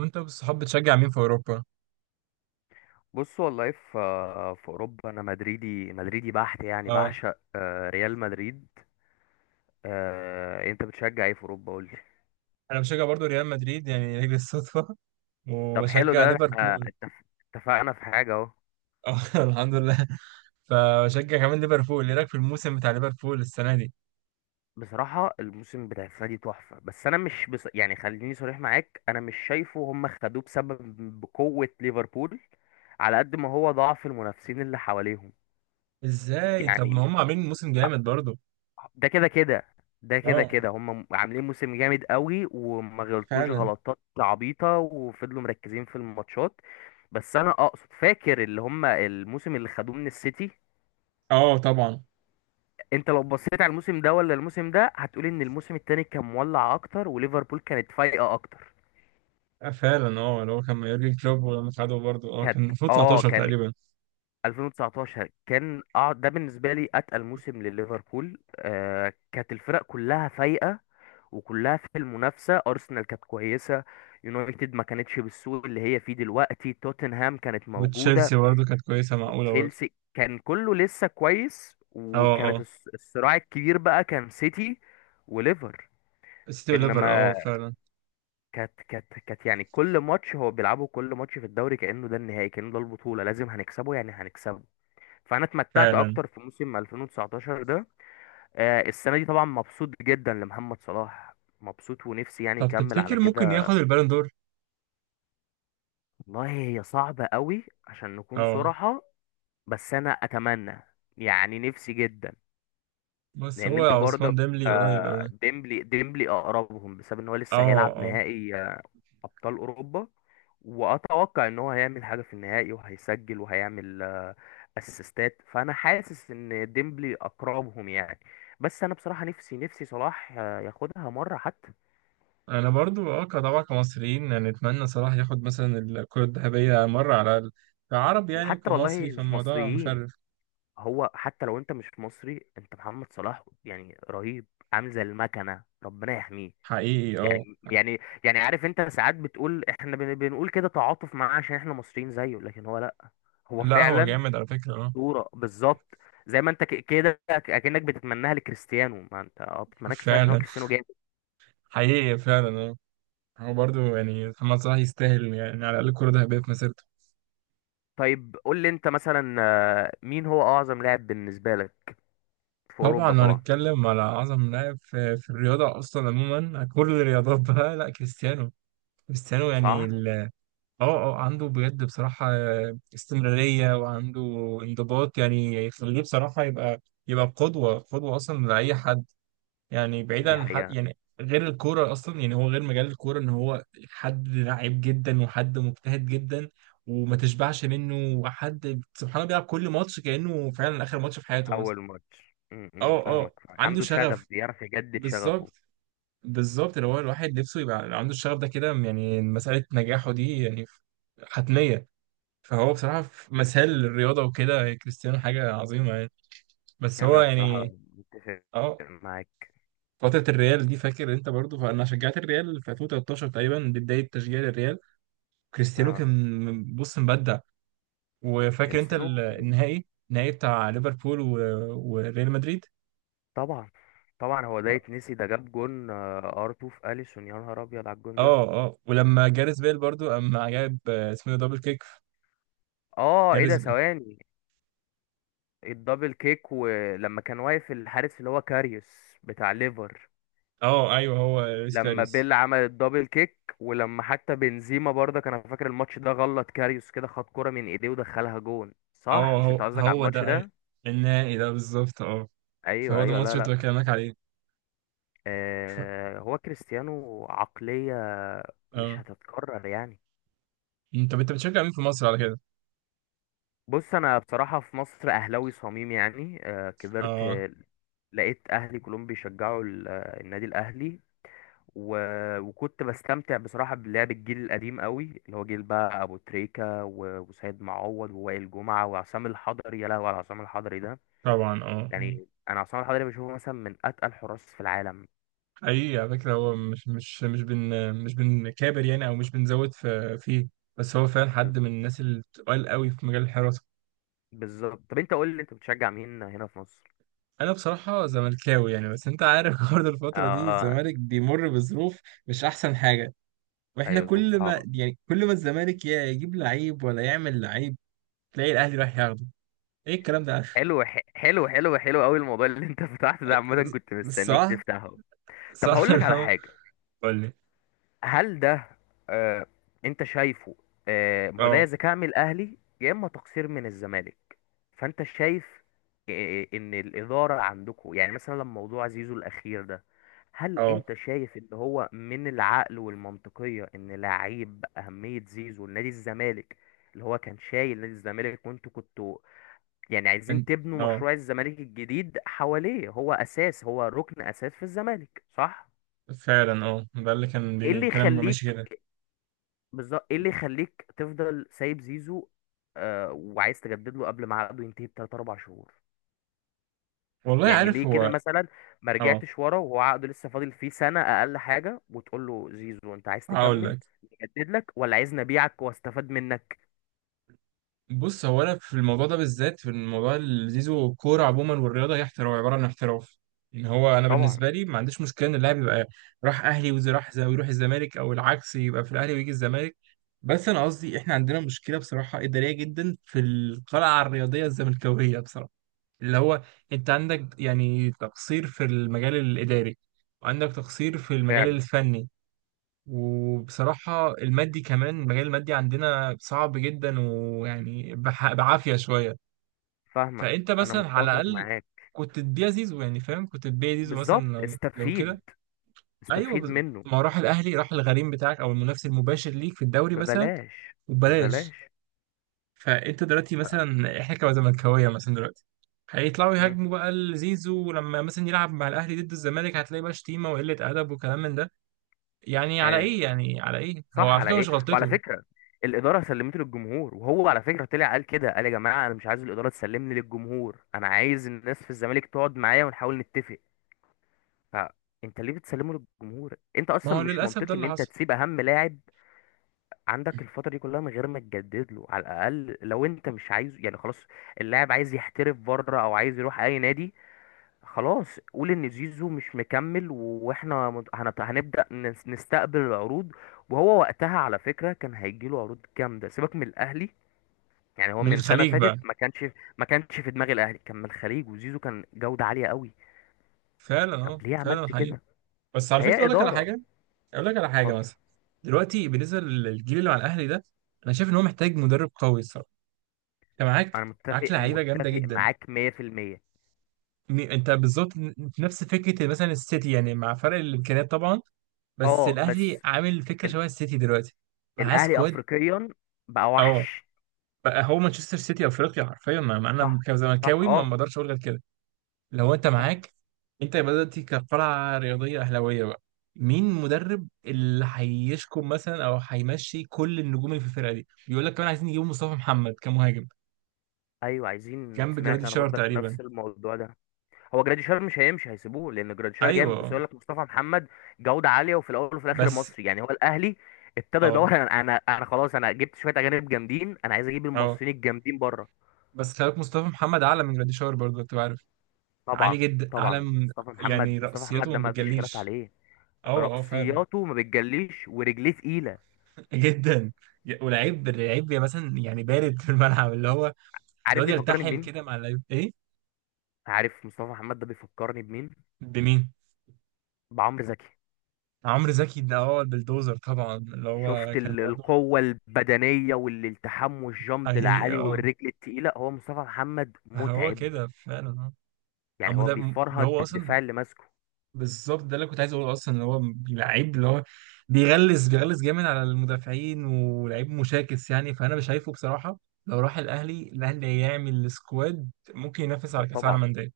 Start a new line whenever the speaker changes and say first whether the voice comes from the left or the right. right: وانت والصحاب بتشجع مين في اوروبا؟
left: بص، والله في اوروبا انا مدريدي مدريدي بحت، يعني
right: اه،
left: بعشق ريال مدريد. انت بتشجع ايه في اوروبا؟ قول لي.
right: انا بشجع برضو ريال مدريد يعني لاجل الصدفه
left: طب حلو
right: وبشجع
left: ده، احنا
right: ليفربول.
left: اتفقنا في حاجه اهو.
right: اه، الحمد لله. فبشجع كمان ليفربول، ايه رايك في الموسم بتاع ليفربول السنه دي؟
left: بصراحه الموسم بتاع السنه دي تحفه، بس انا مش يعني خليني صريح معاك، انا مش شايفه هم خدوه بسبب بقوه ليفربول، على قد ما هو ضعف المنافسين اللي حواليهم.
right: ازاي؟ طب ما
left: يعني
right: هم عاملين موسم جامد برضو.
left: ده كده كده،
right: اه،
left: هم عاملين موسم جامد قوي، وما غلطوش
right: فعلا.
left: غلطات عبيطة، وفضلوا مركزين في الماتشات. بس انا اقصد، فاكر اللي هم الموسم اللي خدوه من السيتي.
right: اه، طبعا.
left: انت لو بصيت على الموسم ده ولا الموسم ده هتقول ان الموسم التاني كان مولع اكتر وليفربول كانت فايقة اكتر.
right: آه، فعلا، اه اللي هو كان مع يورجن كلوب، ولما خدوا برضو اه
left: كانت
right: كان المفروض
left: اه
right: 19
left: كان
right: تقريبا.
left: 2019 كان اه ده بالنسبة لي اتقل موسم لليفربول. آه، كانت الفرق كلها فايقة وكلها في المنافسة. أرسنال كانت كويسة، يونايتد ما كانتش بالسوء اللي هي فيه دلوقتي، توتنهام كانت موجودة،
right: وتشيلسي برضو كانت كويسه، معقوله برضو.
left: وتشيلسي كان كله لسه كويس.
right: اه
left: وكانت
right: اه،
left: الصراع الكبير بقى كان سيتي وليفر
right: السيتي وليفر، اه
left: انما.
right: فعلا.
left: كانت، يعني كل ماتش هو بيلعبه، كل ماتش في الدوري كأنه ده النهائي، كأنه ده البطولة لازم هنكسبه يعني هنكسبه. فانا اتمتعت
right: فعلا.
left: اكتر في موسم 2019 ده. السنة دي طبعا مبسوط جدا لمحمد صلاح، مبسوط، ونفسي يعني
right: طب
left: يكمل على
right: تفتكر ممكن
left: كده.
right: ياخد البالون دور؟
left: والله هي صعبة قوي عشان نكون
right: اه،
left: صراحة. بس أنا أتمنى، يعني نفسي جدا.
right: بس
left: لأن
right: هو
left: أنت
right: عثمان
left: برضك.
right: ديملي قريب أوي.
left: ديمبلي ديمبلي أقربهم بسبب إن هو
right: اه
left: لسه هيلعب
right: اه.
left: نهائي أبطال أوروبا، وأتوقع إن هو هيعمل حاجة في النهائي وهيسجل وهيعمل أسيستات، فأنا حاسس إن ديمبلي أقربهم يعني. بس أنا بصراحة نفسي نفسي صلاح ياخدها مرة حتى.
right: انا برضو اه طبعا، كمصريين يعني نتمنى صلاح ياخد مثلا الكرة الذهبية مرة على الأقل، كعرب يعني
left: وحتى والله
right: وكمصري،
left: مش
right: فالموضوع
left: مصريين،
right: مشرف.
left: هو حتى لو انت مش مصري انت محمد صلاح يعني رهيب. عامل زي المكنه، ربنا يحميه.
right: حقيقي اه.
left: يعني يعني يعني عارف، انت ساعات بتقول احنا بنقول كده تعاطف معاه عشان احنا مصريين زيه، لكن هو لا. هو
right: لا، هو
left: فعلا
right: جامد على فكرة اه.
left: صوره بالظبط. زي ما انت كده اكنك بتتمناها لكريستيانو، ما انت بتتمناها لكريستيانو عشان هو
right: فعلا،
left: كريستيانو جامد.
right: حقيقي، فعلا اه. هو برضو يعني محمد صلاح يستاهل يعني على الأقل كرة ذهبية في مسيرته.
left: طيب، قول لي انت مثلا مين هو اعظم لاعب بالنسبه لك، في
right: طبعا
left: اوروبا
right: لو
left: طبعا؟
right: هنتكلم على أعظم لاعب في الرياضة أصلا عموما كل الرياضات بقى، لا كريستيانو، كريستيانو يعني.
left: صح.
right: اه اه، عنده بجد بصراحة استمرارية، وعنده انضباط، يعني يخليه بصراحة يبقى قدوة، قدوة أصلا لأي حد. يعني بعيدا
left: دي
right: عن حد
left: حقيقه.
right: يعني، غير الكورة أصلا، يعني هو غير مجال الكورة إن هو حد لعيب جدا وحد مجتهد جدا وما تشبعش منه، وحد سبحان الله بيلعب كل ماتش كأنه فعلا آخر ماتش في حياته مثلا.
left: اول ماتش م- م،
right: اه
left: فاهمك،
right: اه، عنده
left: عنده شغف
right: شغف،
left: بيعرف يجدد شغفه.
right: بالظبط. بالظبط، اللي هو الواحد نفسه يبقى عنده الشغف ده كده، يعني مسألة نجاحه دي يعني حتمية. فهو بصراحة في مثال للرياضة وكده، كريستيانو حاجة عظيمة يعني. بس هو
left: انا بصراحه
right: يعني
left: متفق
right: اه
left: معاك.
right: فترة الريال دي، فاكر انت برضو، فانا شجعت الريال في 2013 تقريبا، دي بداية تشجيع الريال. كريستيانو
left: آه،
right: كان بص مبدع. وفاكر انت
left: كريستيانو
right: النهائي بتاع ليفربول و- وريال مدريد.
left: طبعا. طبعا هو ده يتنسي؟ ده جاب جون ار 2 في اليسون، يا نهار ابيض على الجون ده.
right: اه اه، ولما جاريث بيل برضو اما جاب آه، اسمه إيه ده، دبل كيك في.
left: اه ايه ده،
right: جاريث بيل.
left: ثواني. الدبل كيك، ولما كان واقف الحارس اللي هو كاريوس بتاع ليفر.
right: اه ايوه، هو لويس
left: لما
right: كاريس.
left: بيل عمل الدبل كيك، ولما حتى بنزيما برضه كان، أنا فاكر الماتش ده، غلط كاريوس كده، خد كرة من ايديه ودخلها جون.
right: اه،
left: صح، مش انت
right: هو
left: قصدك على
right: هو
left: الماتش
right: ده
left: ده؟
right: النهائي ده بالظبط اه.
left: ايوه
right: فهو ده
left: ايوه،
right: الماتش
left: لا
right: اللي كنت
left: لا.
right: بكلمك عليه. ف...
left: هو كريستيانو عقلية مش
right: اه.
left: هتتكرر يعني.
right: مم، طب انت بتشجع مين في مصر على كده؟
left: بص انا بصراحة في مصر اهلاوي صميم، يعني كبرت
right: اه
left: لقيت اهلي كلهم بيشجعوا النادي الاهلي. وكنت بستمتع بصراحة بلعب الجيل القديم قوي، اللي هو جيل بقى ابو تريكة وسيد معوض ووائل جمعة وعصام الحضري. يا لهوي على عصام الحضري ده!
right: طبعا اه آه.
left: يعني انا عصام الحضري بشوفه مثلا من اتقل حراس في العالم.
right: حقيقي على فكرة، هو مش بنكابر يعني او مش بنزود في فيه، بس هو فعلا
left: بز-
right: حد من الناس اللي بتقال قوي في مجال الحراسة.
left: بالظبط. طب انت قول لي، انت بتشجع مين هنا في مصر؟
right: انا بصراحة زملكاوي يعني، بس انت عارف برضه الفترة دي
left: آه.
right: الزمالك بيمر بظروف مش احسن حاجة. واحنا
left: ايوه، ظروف
right: كل ما
left: صعبة.
right: يعني كل ما الزمالك يا يجيب لعيب ولا يعمل لعيب، تلاقي الاهلي رايح ياخده. ايه الكلام ده.
left: حلو، حلو حلو حلو قوي الموضوع اللي انت فتحته ده، عامة كنت مستنيك
right: صح،
left: تفتحه. طب
right: صح.
left: هقول لك
right: اللي
left: على
right: هو
left: حاجة.
right: قول لي.
left: هل ده، آه، انت شايفه؟ آه، ما هو ده يا
right: اه
left: ذكاء من الاهلي يا اما تقصير من الزمالك. فانت شايف ان الإدارة عندكم، يعني مثلا لما موضوع زيزو الأخير ده، هل
right: اه.
left: انت شايف ان هو من العقل والمنطقية ان لعيب بأهمية زيزو لنادي الزمالك، اللي هو كان شايل نادي الزمالك، وانتوا كنتوا يعني عايزين
right: أنت-
left: تبنوا
right: اه
left: مشروع الزمالك الجديد حواليه، هو اساس، هو ركن اساس في الزمالك، صح؟
right: فعلا اه، ده اللي كان
left: ايه اللي
right: بيتكلم، ماشي
left: يخليك،
right: كده.
left: بالظبط، ايه اللي يخليك تفضل سايب زيزو آه وعايز تجدد له قبل ما عقده ينتهي بتلات اربع شهور؟
right: والله
left: يعني ليه
right: عارف
left: كده
right: هو.
left: مثلا؟ ما
right: اه،
left: رجعتش ورا وهو عقده لسه فاضل فيه سنة اقل حاجة وتقول له زيزو انت عايز
right: هقول
left: تكمل
right: لك.
left: نجدد لك، ولا عايز نبيعك واستفاد منك؟
right: بص، هو انا في الموضوع ده بالذات، في الموضوع اللي زيزو، الكوره عموما والرياضه هي احتراف، عباره عن احتراف. ان هو انا
left: طبعا.
right: بالنسبه لي ما عنديش مشكله ان اللاعب يبقى راح اهلي، وزي راح زي ويروح الزمالك، او العكس يبقى في الاهلي ويجي الزمالك. بس انا قصدي احنا عندنا مشكله بصراحه اداريه جدا في القلعه الرياضيه الزملكاويه بصراحه، اللي هو انت عندك يعني تقصير في المجال الاداري، وعندك تقصير في المجال
left: فعلا.
right: الفني. وبصراحة المادي كمان، المجال المادي عندنا صعب جدا، ويعني بعافية شوية.
left: فاهمك.
right: فأنت
left: انا
right: مثلا على
left: متفق
right: الأقل
left: معاك
right: كنت تبيع زيزو يعني، فاهم، كنت تبيع زيزو مثلا
left: بالظبط.
right: لو لو
left: استفيد،
right: كده. أيوه
left: استفيد منه.
right: ما هو راح الأهلي، راح الغريم بتاعك أو المنافس المباشر ليك في الدوري مثلا،
left: ببلاش
right: وببلاش.
left: ببلاش.
right: فأنت دلوقتي
left: ف-
right: مثلا، إحنا كزملكاوية مثلا دلوقتي، هيطلعوا
left: مم.
right: يهاجموا بقى لزيزو، ولما مثلا يلعب مع الأهلي ضد الزمالك هتلاقي بقى شتيمة وقلة أدب وكلام من ده. يعني على
left: ايوه
right: إيه؟ يعني على إيه؟ هو
left: صح،
right: على
left: على
right: فكرة
left: ايه،
right: مش
left: وعلى
right: غلطته.
left: فكره الاداره سلمته للجمهور. وهو على فكره طلع قال كده، قال: يا جماعه انا مش عايز الاداره تسلمني للجمهور، انا عايز الناس في الزمالك تقعد معايا ونحاول نتفق. فانت ليه بتسلمه للجمهور؟ انت
right: ما
left: اصلا
right: هو
left: مش
right: للأسف ده
left: منطقي ان
right: اللي
left: انت
right: حصل.
left: تسيب اهم لاعب عندك الفتره دي كلها من غير ما تجدد له. على الاقل، لو انت مش عايز يعني خلاص، اللاعب عايز يحترف بره او عايز يروح اي نادي، خلاص قول ان زيزو مش مكمل واحنا هنبدأ نستقبل العروض. وهو وقتها على فكرة كان هيجيله عروض جامدة، سيبك من الاهلي، يعني هو
right: من
left: من سنة
right: الخليج
left: فاتت
right: بقى.
left: ما كانش في دماغ الاهلي، كان من الخليج، وزيزو كان جودة عالية قوي.
right: فعلا اه،
left: طب ليه
right: فعلا
left: عملت
right: حقيقي.
left: كده؟
right: بس على فكرة
left: فهي
right: أقول لك على
left: إدارة.
right: حاجة، أقول لك على حاجة
left: اتفضل.
right: مثلا، دلوقتي بالنسبة للجيل اللي مع الأهلي ده، أنا شايف إن هو محتاج مدرب قوي الصراحة. أنت معاك
left: انا
right: معاك
left: متفق
right: لعيبة جامدة
left: متفق
right: جدا.
left: معاك 100%.
right: أنت بالظبط نفس فكرة مثلا السيتي، يعني مع فرق الإمكانيات طبعا، بس
left: اه،
right: الأهلي
left: بس
right: عامل فكرة
left: ال-
right: شبه السيتي دلوقتي. معاه
left: الاهلي
right: سكواد.
left: افريقيا بقى
right: أه،
left: وحش.
right: بقى هو مانشستر سيتي أفريقيا حرفيا. ما أنا
left: صح صح
right: كزملكاوي ما
left: اه
right: بقدرش أقول غير كده. لو انت
left: صح.
right: معاك، انت يبقى دلوقتي كقلعة رياضية أهلاوية بقى، مين مدرب اللي هيشكم مثلا او هيمشي كل النجوم اللي في الفرقة دي؟ بيقول لك كمان عايزين يجيبوا مصطفى محمد كمهاجم
left: ايوه عايزين،
right: جنب
left: سمعت
right: جرادي
left: انا
right: شار
left: برضك
right: تقريبا.
left: نفس الموضوع ده. هو جراديشار مش هيمشي، هيسيبوه لان جراديشار جامد، بس
right: ايوه.
left: يقول لك مصطفى محمد جوده عاليه، وفي الاول وفي الاخر
right: بس
left: مصري. يعني هو الاهلي ابتدى
right: اه
left: يدور، انا خلاص انا جبت شويه اجانب جامدين، انا عايز اجيب
right: اه،
left: المصريين الجامدين بره.
right: بس خلي بالك مصطفى محمد اعلى من جرادي شار برضه، انت عارف، عالي
left: طبعا.
right: جدا، اعلى
left: طبعا
right: من
left: مصطفى محمد،
right: يعني.
left: مصطفى محمد
right: رأسياته
left: ده
right: ما
left: ما فيش خلاف
right: بتجليش.
left: عليه.
right: اه اه فعلا.
left: رأسياته ما بتجليش ورجليه تقيله.
right: جدا. ولعيب، لعيب مثلا يعني بارد في الملعب، اللي هو
left: عارف
right: بيقعد
left: بيفكرني
right: يلتحم
left: بمين؟
right: كده مع اللعيب، ايه.
left: عارف مصطفى محمد ده بيفكرني بمين؟
right: بمين.
left: بعمرو زكي.
right: عمرو زكي ده هو البلدوزر طبعا، اللي هو
left: شفت
right: كان برضه.
left: القوة البدنية والالتحام والجامب
right: حقيقي
left: العالي
right: اه،
left: والرجل التقيلة؟ هو مصطفى محمد
right: هو
left: متعب،
right: كده فعلا اه.
left: يعني
right: أما
left: هو
right: ده،
left: بيفرهد
right: هو اصلا
left: الدفاع اللي ماسكه.
right: بالظبط ده اللي كنت عايز اقوله اصلا، اللي هو لعيب، اللي هو بيغلس، بيغلس جامد على المدافعين، ولعيب مشاكس يعني. فانا مش شايفه بصراحه، لو راح الاهلي، الاهلي هيعمل سكواد ممكن ينافس على كاس عالم
left: طبعا
right: انديه.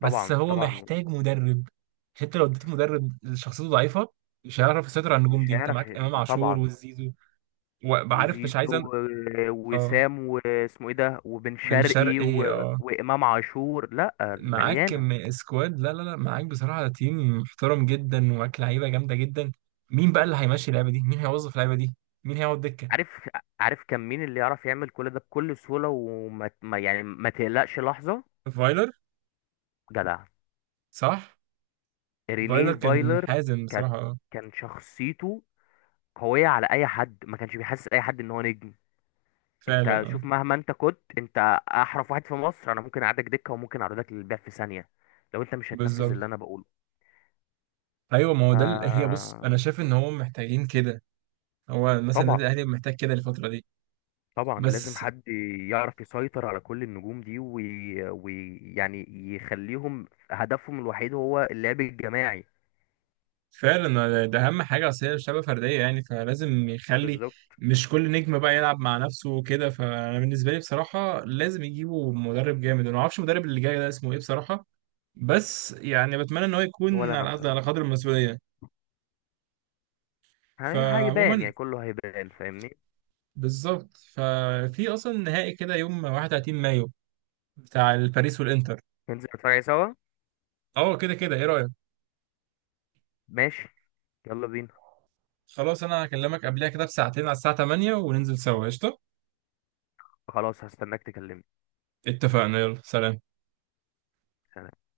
right: بس
left: طبعا
right: هو
left: طبعا
right: محتاج مدرب، عشان انت لو اديت مدرب شخصيته ضعيفه، مش هيعرف يسيطر على النجوم
left: مش
right: دي. انت
left: هيعرف.
right: معاك امام عاشور
left: طبعا.
right: والزيزو، وعارف، مش
left: وزيزو
right: عايز اه،
left: وسام واسمه ايه ده وبن
right: بن
left: شرقي
right: شرقي اه.
left: وامام عاشور. لا،
right: معاك
left: مليانه.
right: كم سكواد، لا لا لا، معاك بصراحة تيم محترم جدا، ومعاك لعيبة جامدة جدا. مين بقى اللي هيمشي اللعبة دي؟ مين هيوظف اللعبة دي؟ مين هيقعد دكة؟
left: عارف، عارف كان مين اللي يعرف يعمل كل ده بكل سهوله، وما ما- يعني ما تقلقش لحظه.
right: فايلر.
left: جدع.
right: صح. فايلر
left: رينيه
right: كان
left: فايلر.
right: حازم
left: كانت
right: بصراحة اه.
left: كان شخصيته قويه على اي حد، ما كانش بيحسس اي حد ان هو نجم. انت
right: فعلا اه،
left: شوف، مهما انت كنت، انت احرف واحد في مصر، انا ممكن اعدك دكه وممكن اعرضك للبيع في ثانيه لو انت مش هتنفذ
right: بالظبط.
left: اللي انا بقوله.
right: ايوه، ما هو
left: ف
right: ده هي، بص انا شايف ان هو محتاجين كده. هو مثلا
left: طبعا.
right: النادي الاهلي محتاج كده الفترة دي.
left: طبعا لازم
right: بس
left: حد يعرف يسيطر على كل النجوم دي ويعني يعني يخليهم هدفهم الوحيد هو اللعب الجماعي.
right: فعلا ده اهم حاجه، اصل هي شبه فرديه يعني، فلازم يخلي،
left: بالظبط.
right: مش كل نجم بقى يلعب مع نفسه وكده. فانا بالنسبه لي بصراحه لازم يجيبوا مدرب جامد. انا ما اعرفش المدرب اللي جاي ده اسمه ايه بصراحه، بس يعني بتمنى ان هو
left: ولا
right: يكون
left: انا
right: على قد، على
left: بصراحه،
right: قدر المسؤوليه.
left: هيبان،
right: فعموما،
left: يعني كله هيبان، فاهمني.
right: بالظبط، ففي اصلا نهائي كده يوم 31 مايو بتاع الباريس والانتر.
left: ننزل نتفرج عليه سوا.
right: اه كده كده، ايه رايك.
left: ماشي، يلا بينا.
right: خلاص، انا هكلمك قبلها كده بساعتين على الساعه 8 وننزل سوا قشطه.
left: خلاص هستناك تكلمني.
right: اتفقنا، يلا سلام.
left: سلام.